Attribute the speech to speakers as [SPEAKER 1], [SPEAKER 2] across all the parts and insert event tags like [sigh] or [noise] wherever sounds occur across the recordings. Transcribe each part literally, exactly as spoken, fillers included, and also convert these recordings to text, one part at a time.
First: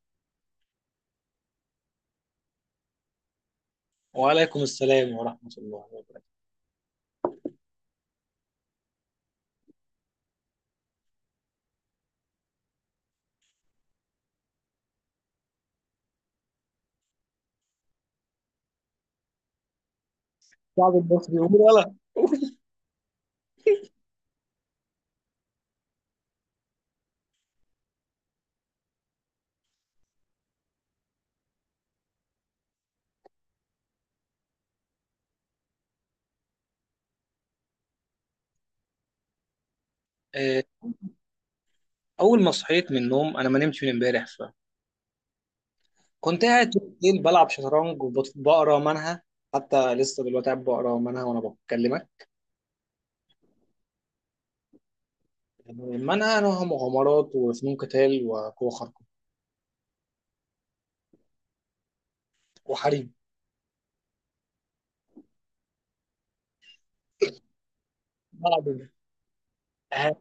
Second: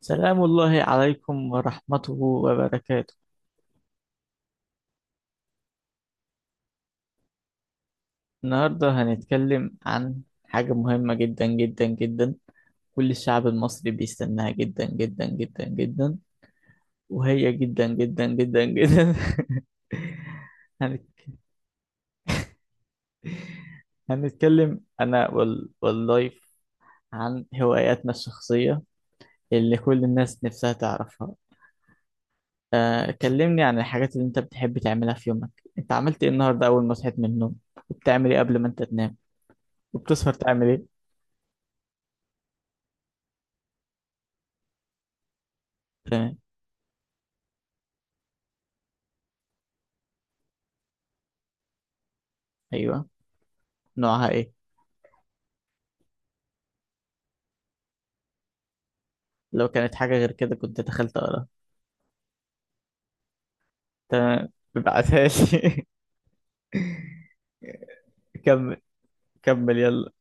[SPEAKER 1] سلام الله عليكم ورحمته وبركاته.
[SPEAKER 2] وعليكم السلام ورحمة الله وبركاته.
[SPEAKER 1] النهاردة هنتكلم عن حاجة مهمة جدا جدا جدا، كل الشعب المصري بيستناها جدا جدا جدا جدا، وهي جدا جدا جدا جدا. [laughs]
[SPEAKER 2] الشعب
[SPEAKER 1] هن-
[SPEAKER 2] المصري يقول ولا؟
[SPEAKER 1] هنتكلم أنا وال... واللايف عن هواياتنا الشخصية اللي كل الناس نفسها تعرفها. آه، كلمني عن الحاجات اللي انت بتحب تعملها في يومك. انت عملت ايه النهاردة أول ما صحيت من النوم؟ وبتعمل ايه قبل ما انت تنام؟ وبتسهر
[SPEAKER 2] آه،
[SPEAKER 1] تعمل ايه؟
[SPEAKER 2] أول ما صحيت من النوم أنا ما نمتش من امبارح،
[SPEAKER 1] تمام.
[SPEAKER 2] فكنت قاعد طول الليل بلعب شطرنج وبقرا منها. حتى لسه دلوقتي قاعد بقرا منها وأنا بكلمك.
[SPEAKER 1] ايوه، نوعها ايه؟
[SPEAKER 2] منها نوعها مغامرات وفنون قتال وقوة خارقة
[SPEAKER 1] لو كانت حاجه غير كده كنت دخلت اقراها.
[SPEAKER 2] وحريم.
[SPEAKER 1] تمام، ابعتها لي. [laughs]
[SPEAKER 2] بلعب
[SPEAKER 1] كمل،
[SPEAKER 2] إيه؟
[SPEAKER 1] كمل يلا.
[SPEAKER 2] آه،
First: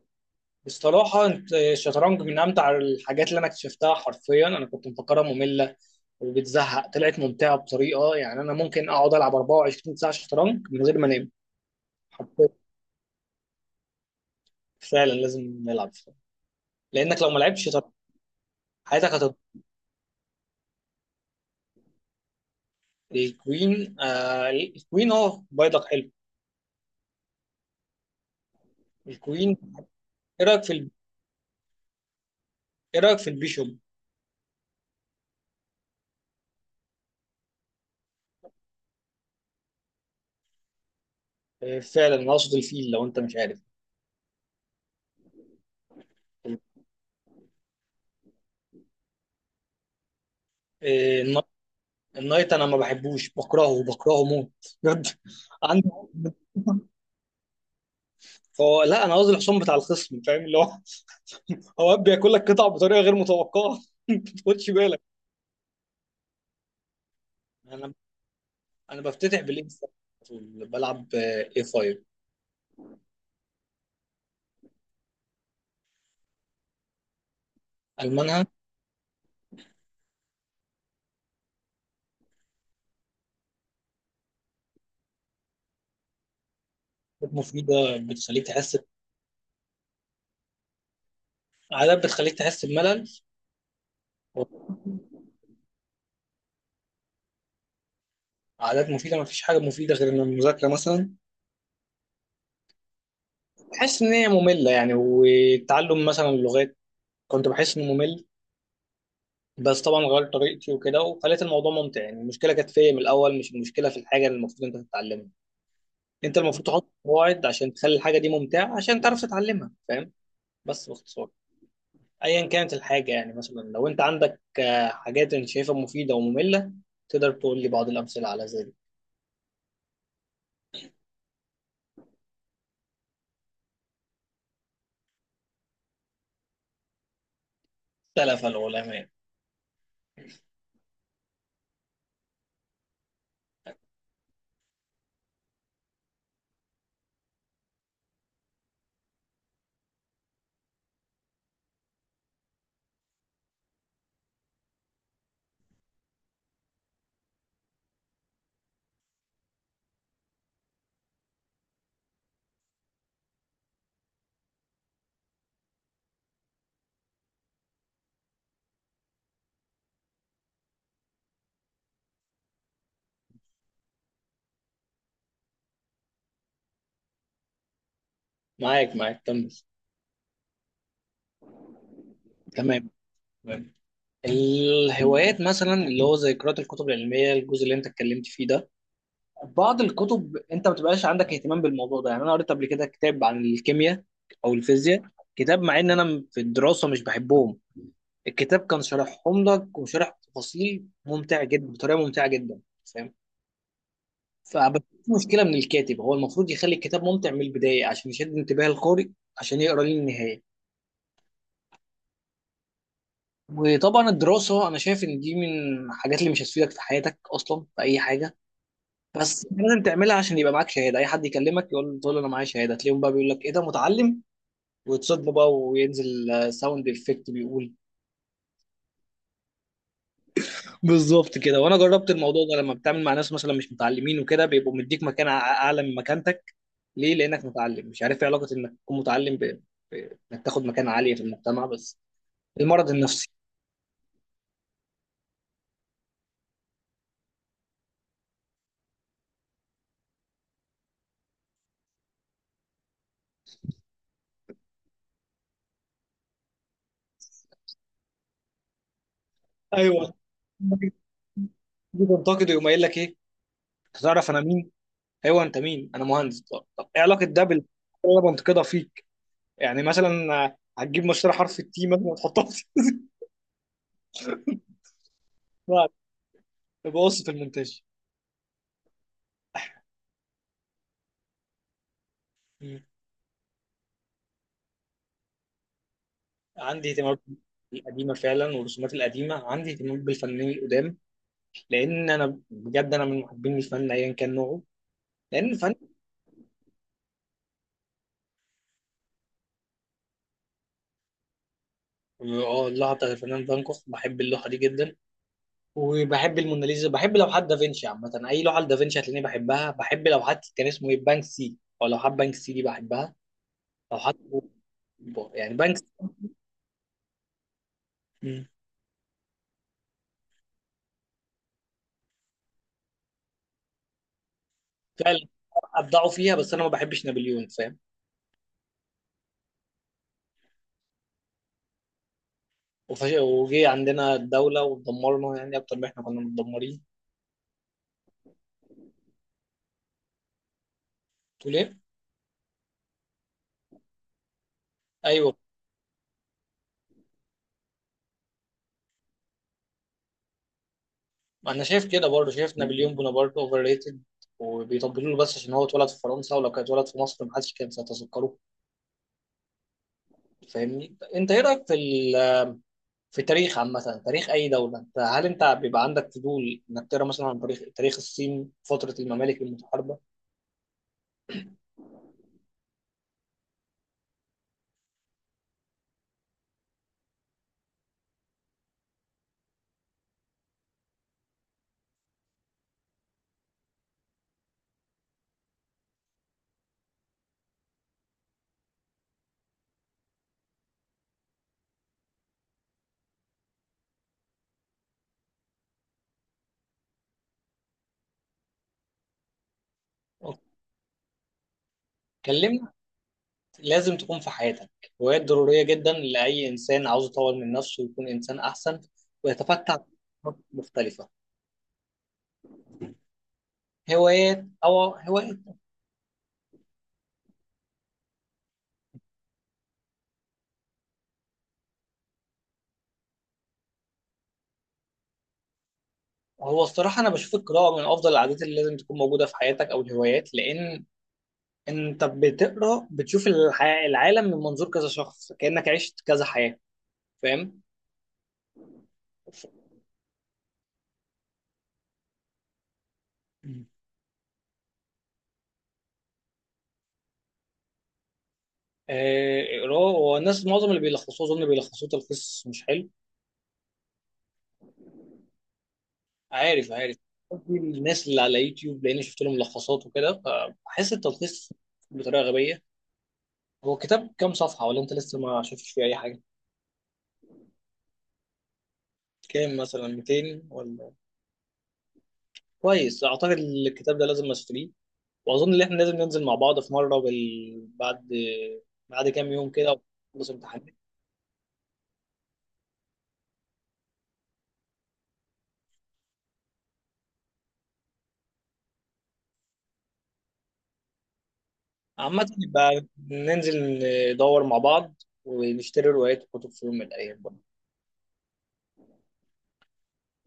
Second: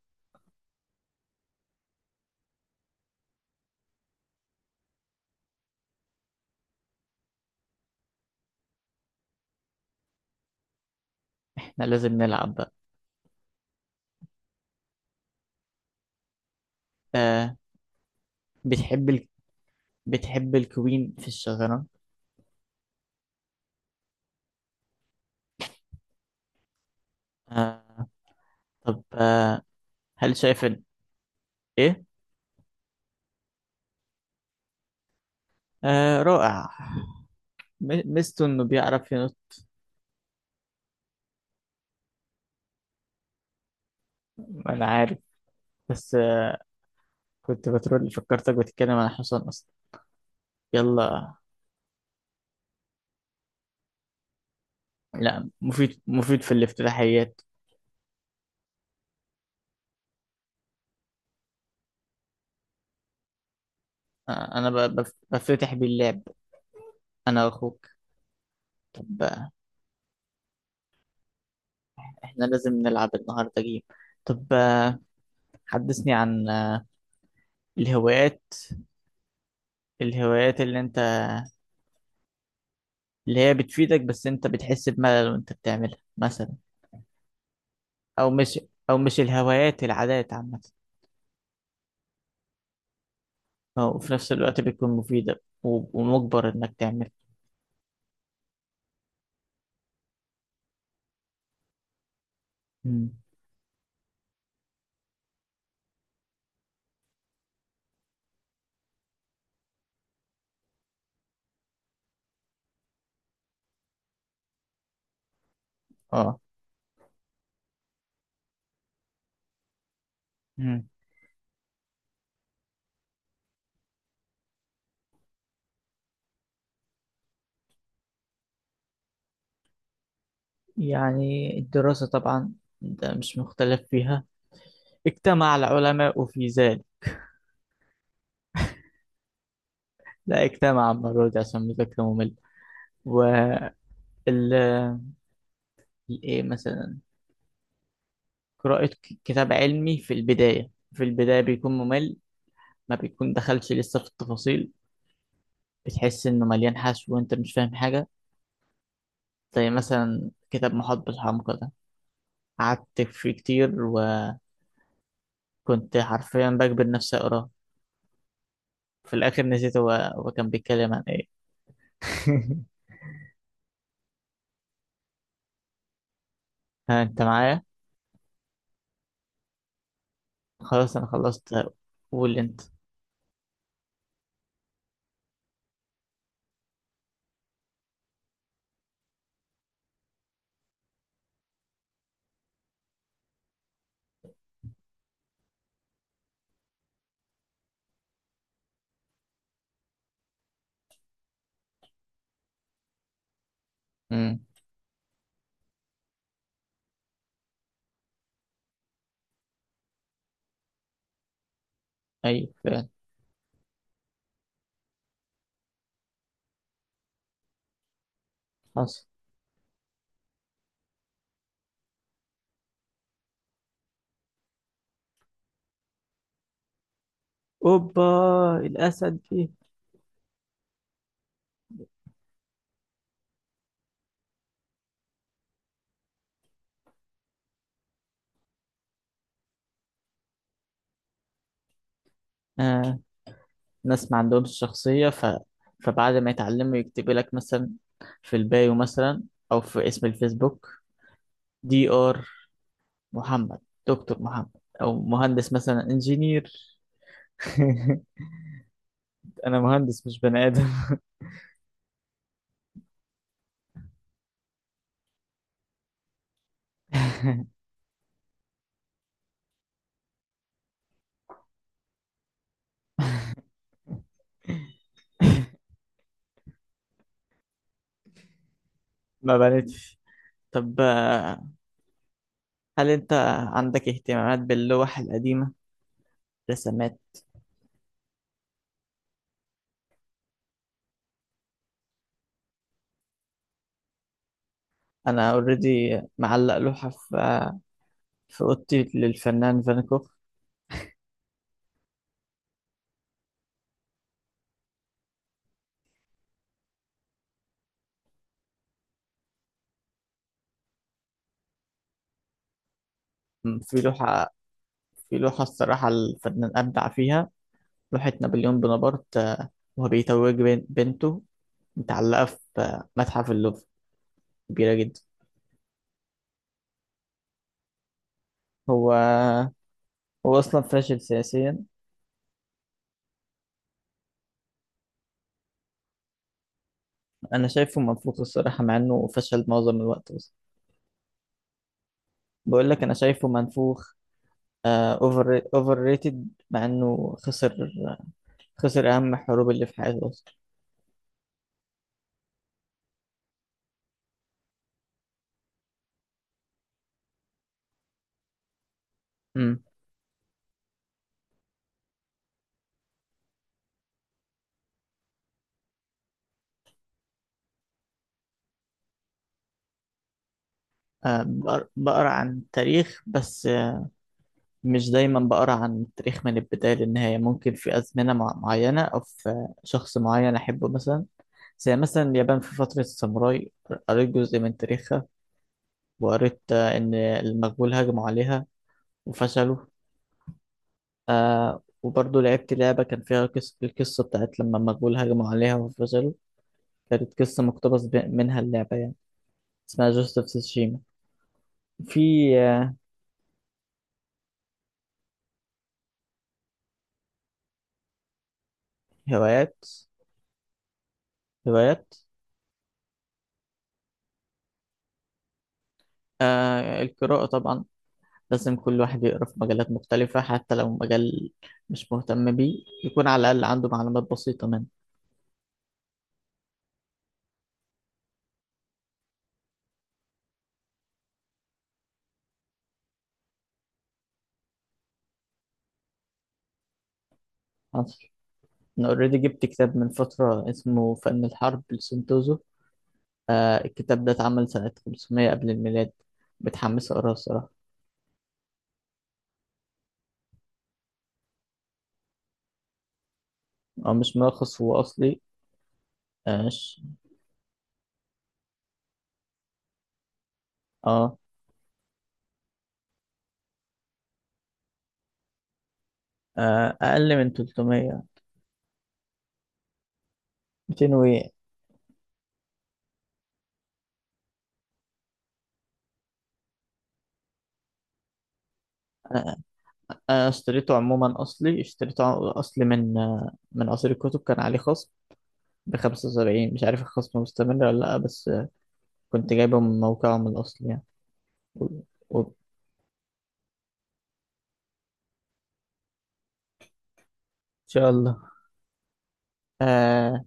[SPEAKER 2] بصراحة أنت- الشطرنج من أمتع الحاجات اللي أنا اكتشفتها. حرفيا أنا كنت مفكرها مملة وبتزهق، طلعت ممتعة بطريقة، يعني أنا ممكن أقعد ألعب أربعة وعشرين ساعة شطرنج من غير ما أنام.
[SPEAKER 1] احنا لازم
[SPEAKER 2] حرفيا
[SPEAKER 1] نلعب بقى.
[SPEAKER 2] فعلا لازم نلعب، لانك لو ما
[SPEAKER 1] آه،
[SPEAKER 2] لعبتش شطرنج
[SPEAKER 1] بتحب
[SPEAKER 2] حياتك
[SPEAKER 1] ال...
[SPEAKER 2] هتضيع.
[SPEAKER 1] بتحب الكوين في الشطرنج؟
[SPEAKER 2] الكوين آه الكوين، اه بيضك حلو.
[SPEAKER 1] آه، طب
[SPEAKER 2] الكوين.
[SPEAKER 1] آه، هل
[SPEAKER 2] ايه رايك
[SPEAKER 1] شايف
[SPEAKER 2] في
[SPEAKER 1] إن-
[SPEAKER 2] ال...
[SPEAKER 1] ايه؟
[SPEAKER 2] ايه رايك في البيشوب؟
[SPEAKER 1] آه رائع، م- ميزته انه بيعرف ينط.
[SPEAKER 2] آه فعلا، انا اقصد الفيل لو انت مش عارف.
[SPEAKER 1] انا عارف، بس آه، كنت بترول، فكرتك بتتكلم عن حصان اصلا.
[SPEAKER 2] آه
[SPEAKER 1] يلا.
[SPEAKER 2] النا- النايت انا ما بحبوش، بكرهه بكرهه موت، بجد.
[SPEAKER 1] لا،
[SPEAKER 2] عندي.
[SPEAKER 1] مفيد، مفيد في الافتتاحيات.
[SPEAKER 2] فهو لا، انا قصدي الحصان بتاع الخصم، فاهم اللي هو [laughs] اوقات بياكل لك قطع بطريقه غير متوقعه [laughs] ما
[SPEAKER 1] آه
[SPEAKER 2] تاخدش
[SPEAKER 1] انا ب...
[SPEAKER 2] بالك.
[SPEAKER 1] بف- بفتتح باللعب، انا واخوك.
[SPEAKER 2] انا انا
[SPEAKER 1] طب
[SPEAKER 2] بفتتح
[SPEAKER 1] آه،
[SPEAKER 2] بالانستا على طول، بلعب اي خمسة.
[SPEAKER 1] احنا لازم نلعب النهارده جيم. طب آه، حدثني عن آه، الهوايات،
[SPEAKER 2] المانها
[SPEAKER 1] الهوايات اللي انت اللي هي بتفيدك بس انت بتحس بملل وانت بتعملها مثلا.
[SPEAKER 2] مفيده
[SPEAKER 1] او
[SPEAKER 2] بتخليك
[SPEAKER 1] مش،
[SPEAKER 2] تحس،
[SPEAKER 1] او مش الهوايات، العادات عامة،
[SPEAKER 2] عادات بتخليك تحس بملل.
[SPEAKER 1] أو وفي نفس الوقت بتكون مفيدة و- ومجبر انك تعمل.
[SPEAKER 2] عادات مفيدة، مفيش حاجة مفيدة غير إن المذاكرة مثلا
[SPEAKER 1] مم.
[SPEAKER 2] بحس إن هي مملة، يعني والتعلم مثلا اللغات كنت بحس إنه ممل. بس طبعا غيرت طريقتي وكده وخليت الموضوع ممتع، يعني المشكلة كانت فيا من الأول، مش المشكلة في الحاجة اللي المفروض أنت تتعلمها. أنت
[SPEAKER 1] اه.
[SPEAKER 2] المفروض تحط قواعد عشان تخلي الحاجة دي ممتعة عشان تعرف تتعلمها، فاهم؟
[SPEAKER 1] مم.
[SPEAKER 2] بس باختصار، أيا كانت الحاجة، يعني مثلا لو أنت عندك آه، حاجات أنت شايفها مفيدة ومملة، تقدر تقول لي بعض الأمثلة على ذلك.
[SPEAKER 1] يعني الدراسة طبعا، ده مش مختلف فيها. اجتمع العلماء في ذلك.
[SPEAKER 2] اختلف العلماء.
[SPEAKER 1] لا، اجتمع المرة دي عشان مذاكرة مملة. وال ايه مثلا، قراءة ك- كتاب علمي، في البداية في البداية بيكون ممل، ما بيكون دخلش لسه في التفاصيل، بتحس إنه مليان حشو وأنت مش فاهم حاجة. زي مثلا كتاب محاط بالحمقى ده، قعدت فيه كتير وكنت حرفيا بجبر نفسي أقراه، في الآخر نسيت هو هو كان بيتكلم عن إيه. [laughs] ها، أنت معايا؟
[SPEAKER 2] معاك معاك، كمل.
[SPEAKER 1] خلاص أنا خلصت، قول أنت.
[SPEAKER 2] تمام. الهوايات مثلا اللي هو زي قراءة الكتب العلمية، الجزء اللي انت اتكلمت فيه ده، بعض الكتب انت ما بتبقاش عندك اهتمام بالموضوع ده. يعني انا قريت قبل كده كتاب عن الكيمياء او الفيزياء، كتاب مع ان انا في الدراسة مش بحبهم، الكتاب كان شارحهم لك وشارح تفاصيل ممتع جدا بطريقة ممتعة جدا، فاهم؟
[SPEAKER 1] أمم.
[SPEAKER 2] فبس في مشكلة من الكاتب، هو المفروض يخلي الكتاب ممتع من البداية عشان يشد انتباه القارئ عشان يقرا للنهاية.
[SPEAKER 1] أيوه فعلا.
[SPEAKER 2] وطبعا الدراسة أنا شايف إن دي من الحاجات اللي مش هتفيدك في حياتك أصلا في أي حاجة،
[SPEAKER 1] حصل.
[SPEAKER 2] بس أنت لازم تعملها عشان يبقى معاك شهادة. أي حد يكلمك يقول، تقول له أنا معايا شهادة، تلاقيهم بقى بيقول لك إيه ده متعلم، وتصدمه بقى وينزل آه، ساوند إفكت بيقول.
[SPEAKER 1] أوبا، الأسد.
[SPEAKER 2] بالظبط كده، وأنا جربت الموضوع ده، لما بتعمل مع ناس مثلا مش متعلمين وكده بيبقوا مديك مكان أع- أعلى من مكانتك. ليه؟ لأنك متعلم. مش عارف إيه علاقة إنك تكون متعلم ب- ب- إنك تاخد مكان عالية في المجتمع بس. المرض
[SPEAKER 1] دي
[SPEAKER 2] النفسي.
[SPEAKER 1] ناس ما عندهمش شخصية ف... فبعد ما يتعلموا يكتب لك مثلا في البايو مثلا، أو في اسم الفيسبوك، دي آر محمد، دكتور محمد، أو مهندس مثلا، انجينير. [laughs] أنا مهندس
[SPEAKER 2] ايوه
[SPEAKER 1] مش بني آدم.
[SPEAKER 2] [laughs] تنتقد يقوم قايل لك ايه؟ تعرف انا مين؟ ايوه انت مين، انا مهندس. طب, طب ايه علاقه ده
[SPEAKER 1] [laughs]
[SPEAKER 2] بال اللي انا بنتقدها فيك؟ يعني مثلا آه، هتجيب مشتري حرف التي مثلا وتحطها في [laughs] بعد، يبقى قصه المونتاج.
[SPEAKER 1] ما بنتش. طب آه،
[SPEAKER 2] مم.
[SPEAKER 1] هل أنت عندك اهتمامات باللوح القديمة،
[SPEAKER 2] عندي
[SPEAKER 1] رسمات؟
[SPEAKER 2] اهتمامات القديمه فعلا والرسومات القديمه، عندي اهتمام بالفنانين القدام، لان انا بجد انا من محبين الفن ايا كان نوعه.
[SPEAKER 1] أنا
[SPEAKER 2] لان الفن
[SPEAKER 1] أوريدي معلق لوحة في آه، في أوضتي للفنان فان كوخ.
[SPEAKER 2] اه اللوحه بتاعت الفنان فان كوخ، بحب اللوحه دي جدا، وبحب الموناليزا، بحب لوحات دافنشي عامه، اي لوحه لدافنشي هتلاقيني بحبها، بحب لوحات كان اسمه ايه بانكسي، او لوحات بانكسي دي بحبها.
[SPEAKER 1] في
[SPEAKER 2] لوحات
[SPEAKER 1] لوحة في
[SPEAKER 2] ب-
[SPEAKER 1] لوحة
[SPEAKER 2] يعني بنك.
[SPEAKER 1] الصراحة الفنان أبدع فيها، لوحة نابليون بونابرت آه، وهو بيتوج بن- بنته، متعلقة في آه، متحف اللوفر، كبيرة جدا.
[SPEAKER 2] فعلا ابدعوا فيها بس انا ما بحبش نابليون، فاهم؟
[SPEAKER 1] هو هو أصلا فاشل سياسيا.
[SPEAKER 2] وفش... وجي عندنا الدوله ودمرنا، يعني اكتر ما احنا كنا متدمرين.
[SPEAKER 1] أنا شايفه منفوخ الصراحة مع إنه فشل معظم الوقت، بس
[SPEAKER 2] تقول ايه؟
[SPEAKER 1] بقول لك أنا شايفه منفوخ،
[SPEAKER 2] ايوه
[SPEAKER 1] أوفر أوفر ريتد، مع إنه خسر، خسر أهم الحروب اللي في حياته أصلا.
[SPEAKER 2] انا شايف كده برضه، شايف نابليون بونابرت اوفر ريتد، وبيطبلوا له بس عشان هو اتولد في فرنسا، ولو كان اتولد في مصر ما حدش كان سيتذكره.
[SPEAKER 1] أمم.
[SPEAKER 2] فاهمني انت؟ ايه رايك في ال... في تاريخ عامه، تاريخ اي دوله، انت هل انت بيبقى عندك فضول انك تقرا مثلا عن تاريخ تاريخ الصين فتره الممالك المتحاربه؟
[SPEAKER 1] آه، بقر- بقرا عن تاريخ، بس آه، مش دايما بقرا عن التاريخ من البداية للنهاية، ممكن في أزمنة مع- معينة أو في شخص معين أحبه مثلا، زي مثلا اليابان في فترة الساموراي، قريت جزء من تاريخها. وقريت آه، إن المغول هجموا عليها وفشلوا. آه، وبرضه لعبت لعبة كان فيها قصة، القصة بتاعت لما المغول هجموا عليها وفشلوا، كانت قصة مقتبس ب- منها اللعبة يعني، اسمها جوست اوف تسوشيما. في
[SPEAKER 2] كلمني.
[SPEAKER 1] آه،
[SPEAKER 2] لازم تكون في حياتك هوايات ضرورية جدا لأي إنسان عاوز يطور من نفسه ويكون إنسان أحسن
[SPEAKER 1] هوايات،
[SPEAKER 2] ويتفتح آفاق مختلفة.
[SPEAKER 1] هوايات،
[SPEAKER 2] هوايات أو هوايات.
[SPEAKER 1] آه القراءة طبعا، لازم كل واحد يقرأ في مجالات مختلفة حتى لو مجال مش مهتم بيه، يكون على الأقل عنده معلومات بسيطة
[SPEAKER 2] هو الصراحة أنا بشوف القراءة من أفضل العادات اللي لازم تكون موجودة في حياتك أو الهوايات، لأن أنت بتقرأ بتشوف الح- العالم من منظور كذا شخص، كأنك عشت كذا حياة، فاهم؟
[SPEAKER 1] منه. أنا أوريدي جبت كتاب من فترة اسمه فن الحرب لسنتوزو. آه الكتاب ده اتعمل سنة 500 قبل الميلاد، متحمس أقراه الصراحة.
[SPEAKER 2] آه، قراءة، والناس معظم اللي بيلخصوه أظن بيلخصوه تلخيص مش حلو.
[SPEAKER 1] هو مش ملخص، هو أصلي. آه,
[SPEAKER 2] عارف
[SPEAKER 1] ش-
[SPEAKER 2] عارف، قصدي الناس اللي على يوتيوب، لاني شفت لهم ملخصات وكده فبحس
[SPEAKER 1] آه,
[SPEAKER 2] التلخيص بطريقه غبيه. هو كتاب كام صفحه ولا انت لسه ما شفتش فيه اي حاجه؟
[SPEAKER 1] آه أقل من تلتمية.
[SPEAKER 2] كام، مثلا ميتين ولا؟
[SPEAKER 1] مئتين وإيه.
[SPEAKER 2] كويس، اعتقد الكتاب ده لازم اشتريه. واظن ان احنا لازم ننزل مع بعض في مره بال... بعد بعد كام
[SPEAKER 1] آه
[SPEAKER 2] يوم كده ونخلص
[SPEAKER 1] أنا
[SPEAKER 2] امتحانات.
[SPEAKER 1] اشتريته عموما أصلي، اشتريته ع- أصلي من آه من قصير الكتب، كان عليه خصم ب خمسة وسبعين، مش عارف الخصم مستمر ولا لأ، بس آه كنت جايبه من موقعهم الأصلي يعني. و- و-
[SPEAKER 2] عامه
[SPEAKER 1] إن
[SPEAKER 2] يبقى ننزل ندور مع بعض ونشتري روايات وكتب في يوم من الايام.
[SPEAKER 1] شاء الله. آه،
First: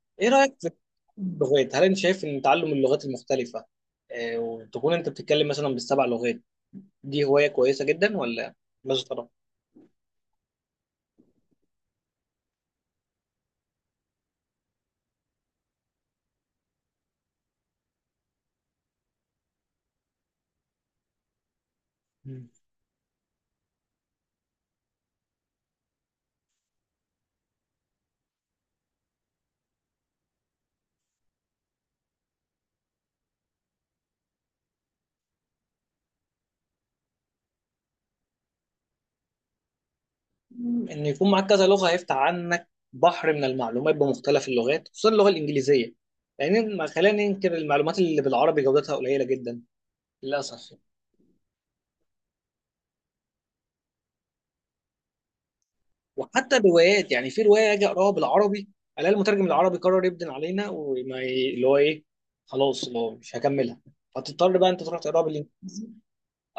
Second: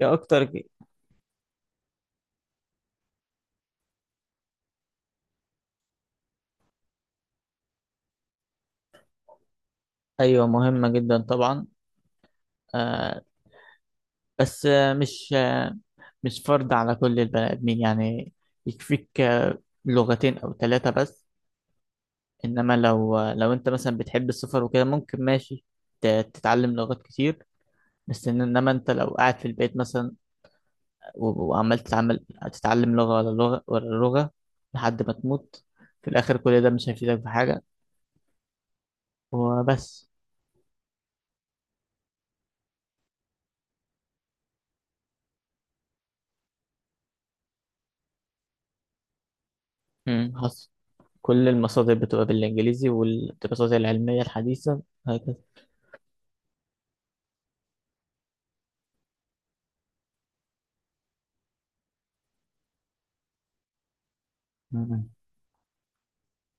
[SPEAKER 1] يا
[SPEAKER 2] ايه
[SPEAKER 1] أكتر.
[SPEAKER 2] رايك في اللغات؟ هل انت شايف ان تعلم اللغات المختلفه آه، وتكون انت بتتكلم مثلا بالسبع لغات دي هوايه كويسه جدا ولا؟ ماذا ترى؟
[SPEAKER 1] أيوة مهمة جدا طبعا، آه بس آه مش آه مش فرض على كل البني آدمين يعني، يكفيك آه لغتين أو ثلاثة بس.
[SPEAKER 2] مم.
[SPEAKER 1] إنما لو آه لو أنت مثلا بتحب السفر وكده ممكن ماشي ت- تتعلم لغات كتير. بس إن- إنما أنت لو قاعد في البيت مثلا و- وعمال تتعمل، تتعلم لغة ورا لغة ورا لغة لحد ما تموت، في الآخر كل ده مش هيفيدك في حاجة وبس.
[SPEAKER 2] مم، ان يكون معاك كذا لغه هيفتح عنك بحر من المعلومات بمختلف اللغات خصوصا اللغه الانجليزيه، لان ما خلينا ننكر المعلومات اللي بالعربي جودتها قليله جدا،
[SPEAKER 1] مم، حصل.
[SPEAKER 2] للاسف.
[SPEAKER 1] كل المصادر بتبقى بالإنجليزي والدراسات العلمية الحديثة هكذا.
[SPEAKER 2] وحتى الروايات، يعني في روايه اجي اقراها بالعربي الاقي المترجم العربي قرر يبدن علينا، وما ي- اللي هو ايه، خلاص اللي هو مش هكملها، فتضطر بقى انت تروح
[SPEAKER 1] مم.
[SPEAKER 2] تقراها.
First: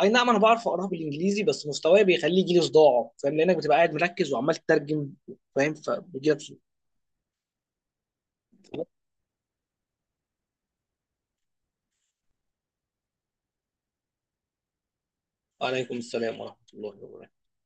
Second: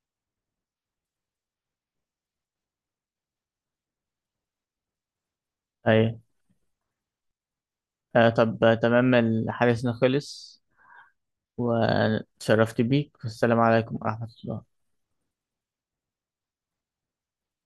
[SPEAKER 2] اي نعم انا بعرف اقراها بالانجليزي بس مستواي بيخليه يجي لي صداع، فاهم؟ لانك بتبقى قاعد مركز وعمال تترجم، فاهم؟
[SPEAKER 1] أيوه.
[SPEAKER 2] فبيجي لك صداع.
[SPEAKER 1] آه طب آه، تمام الحديث خلص، واتشرفت بيك والسلام عليكم ورحمة الله.
[SPEAKER 2] عليكم السلام ورحمه الله وبركاته.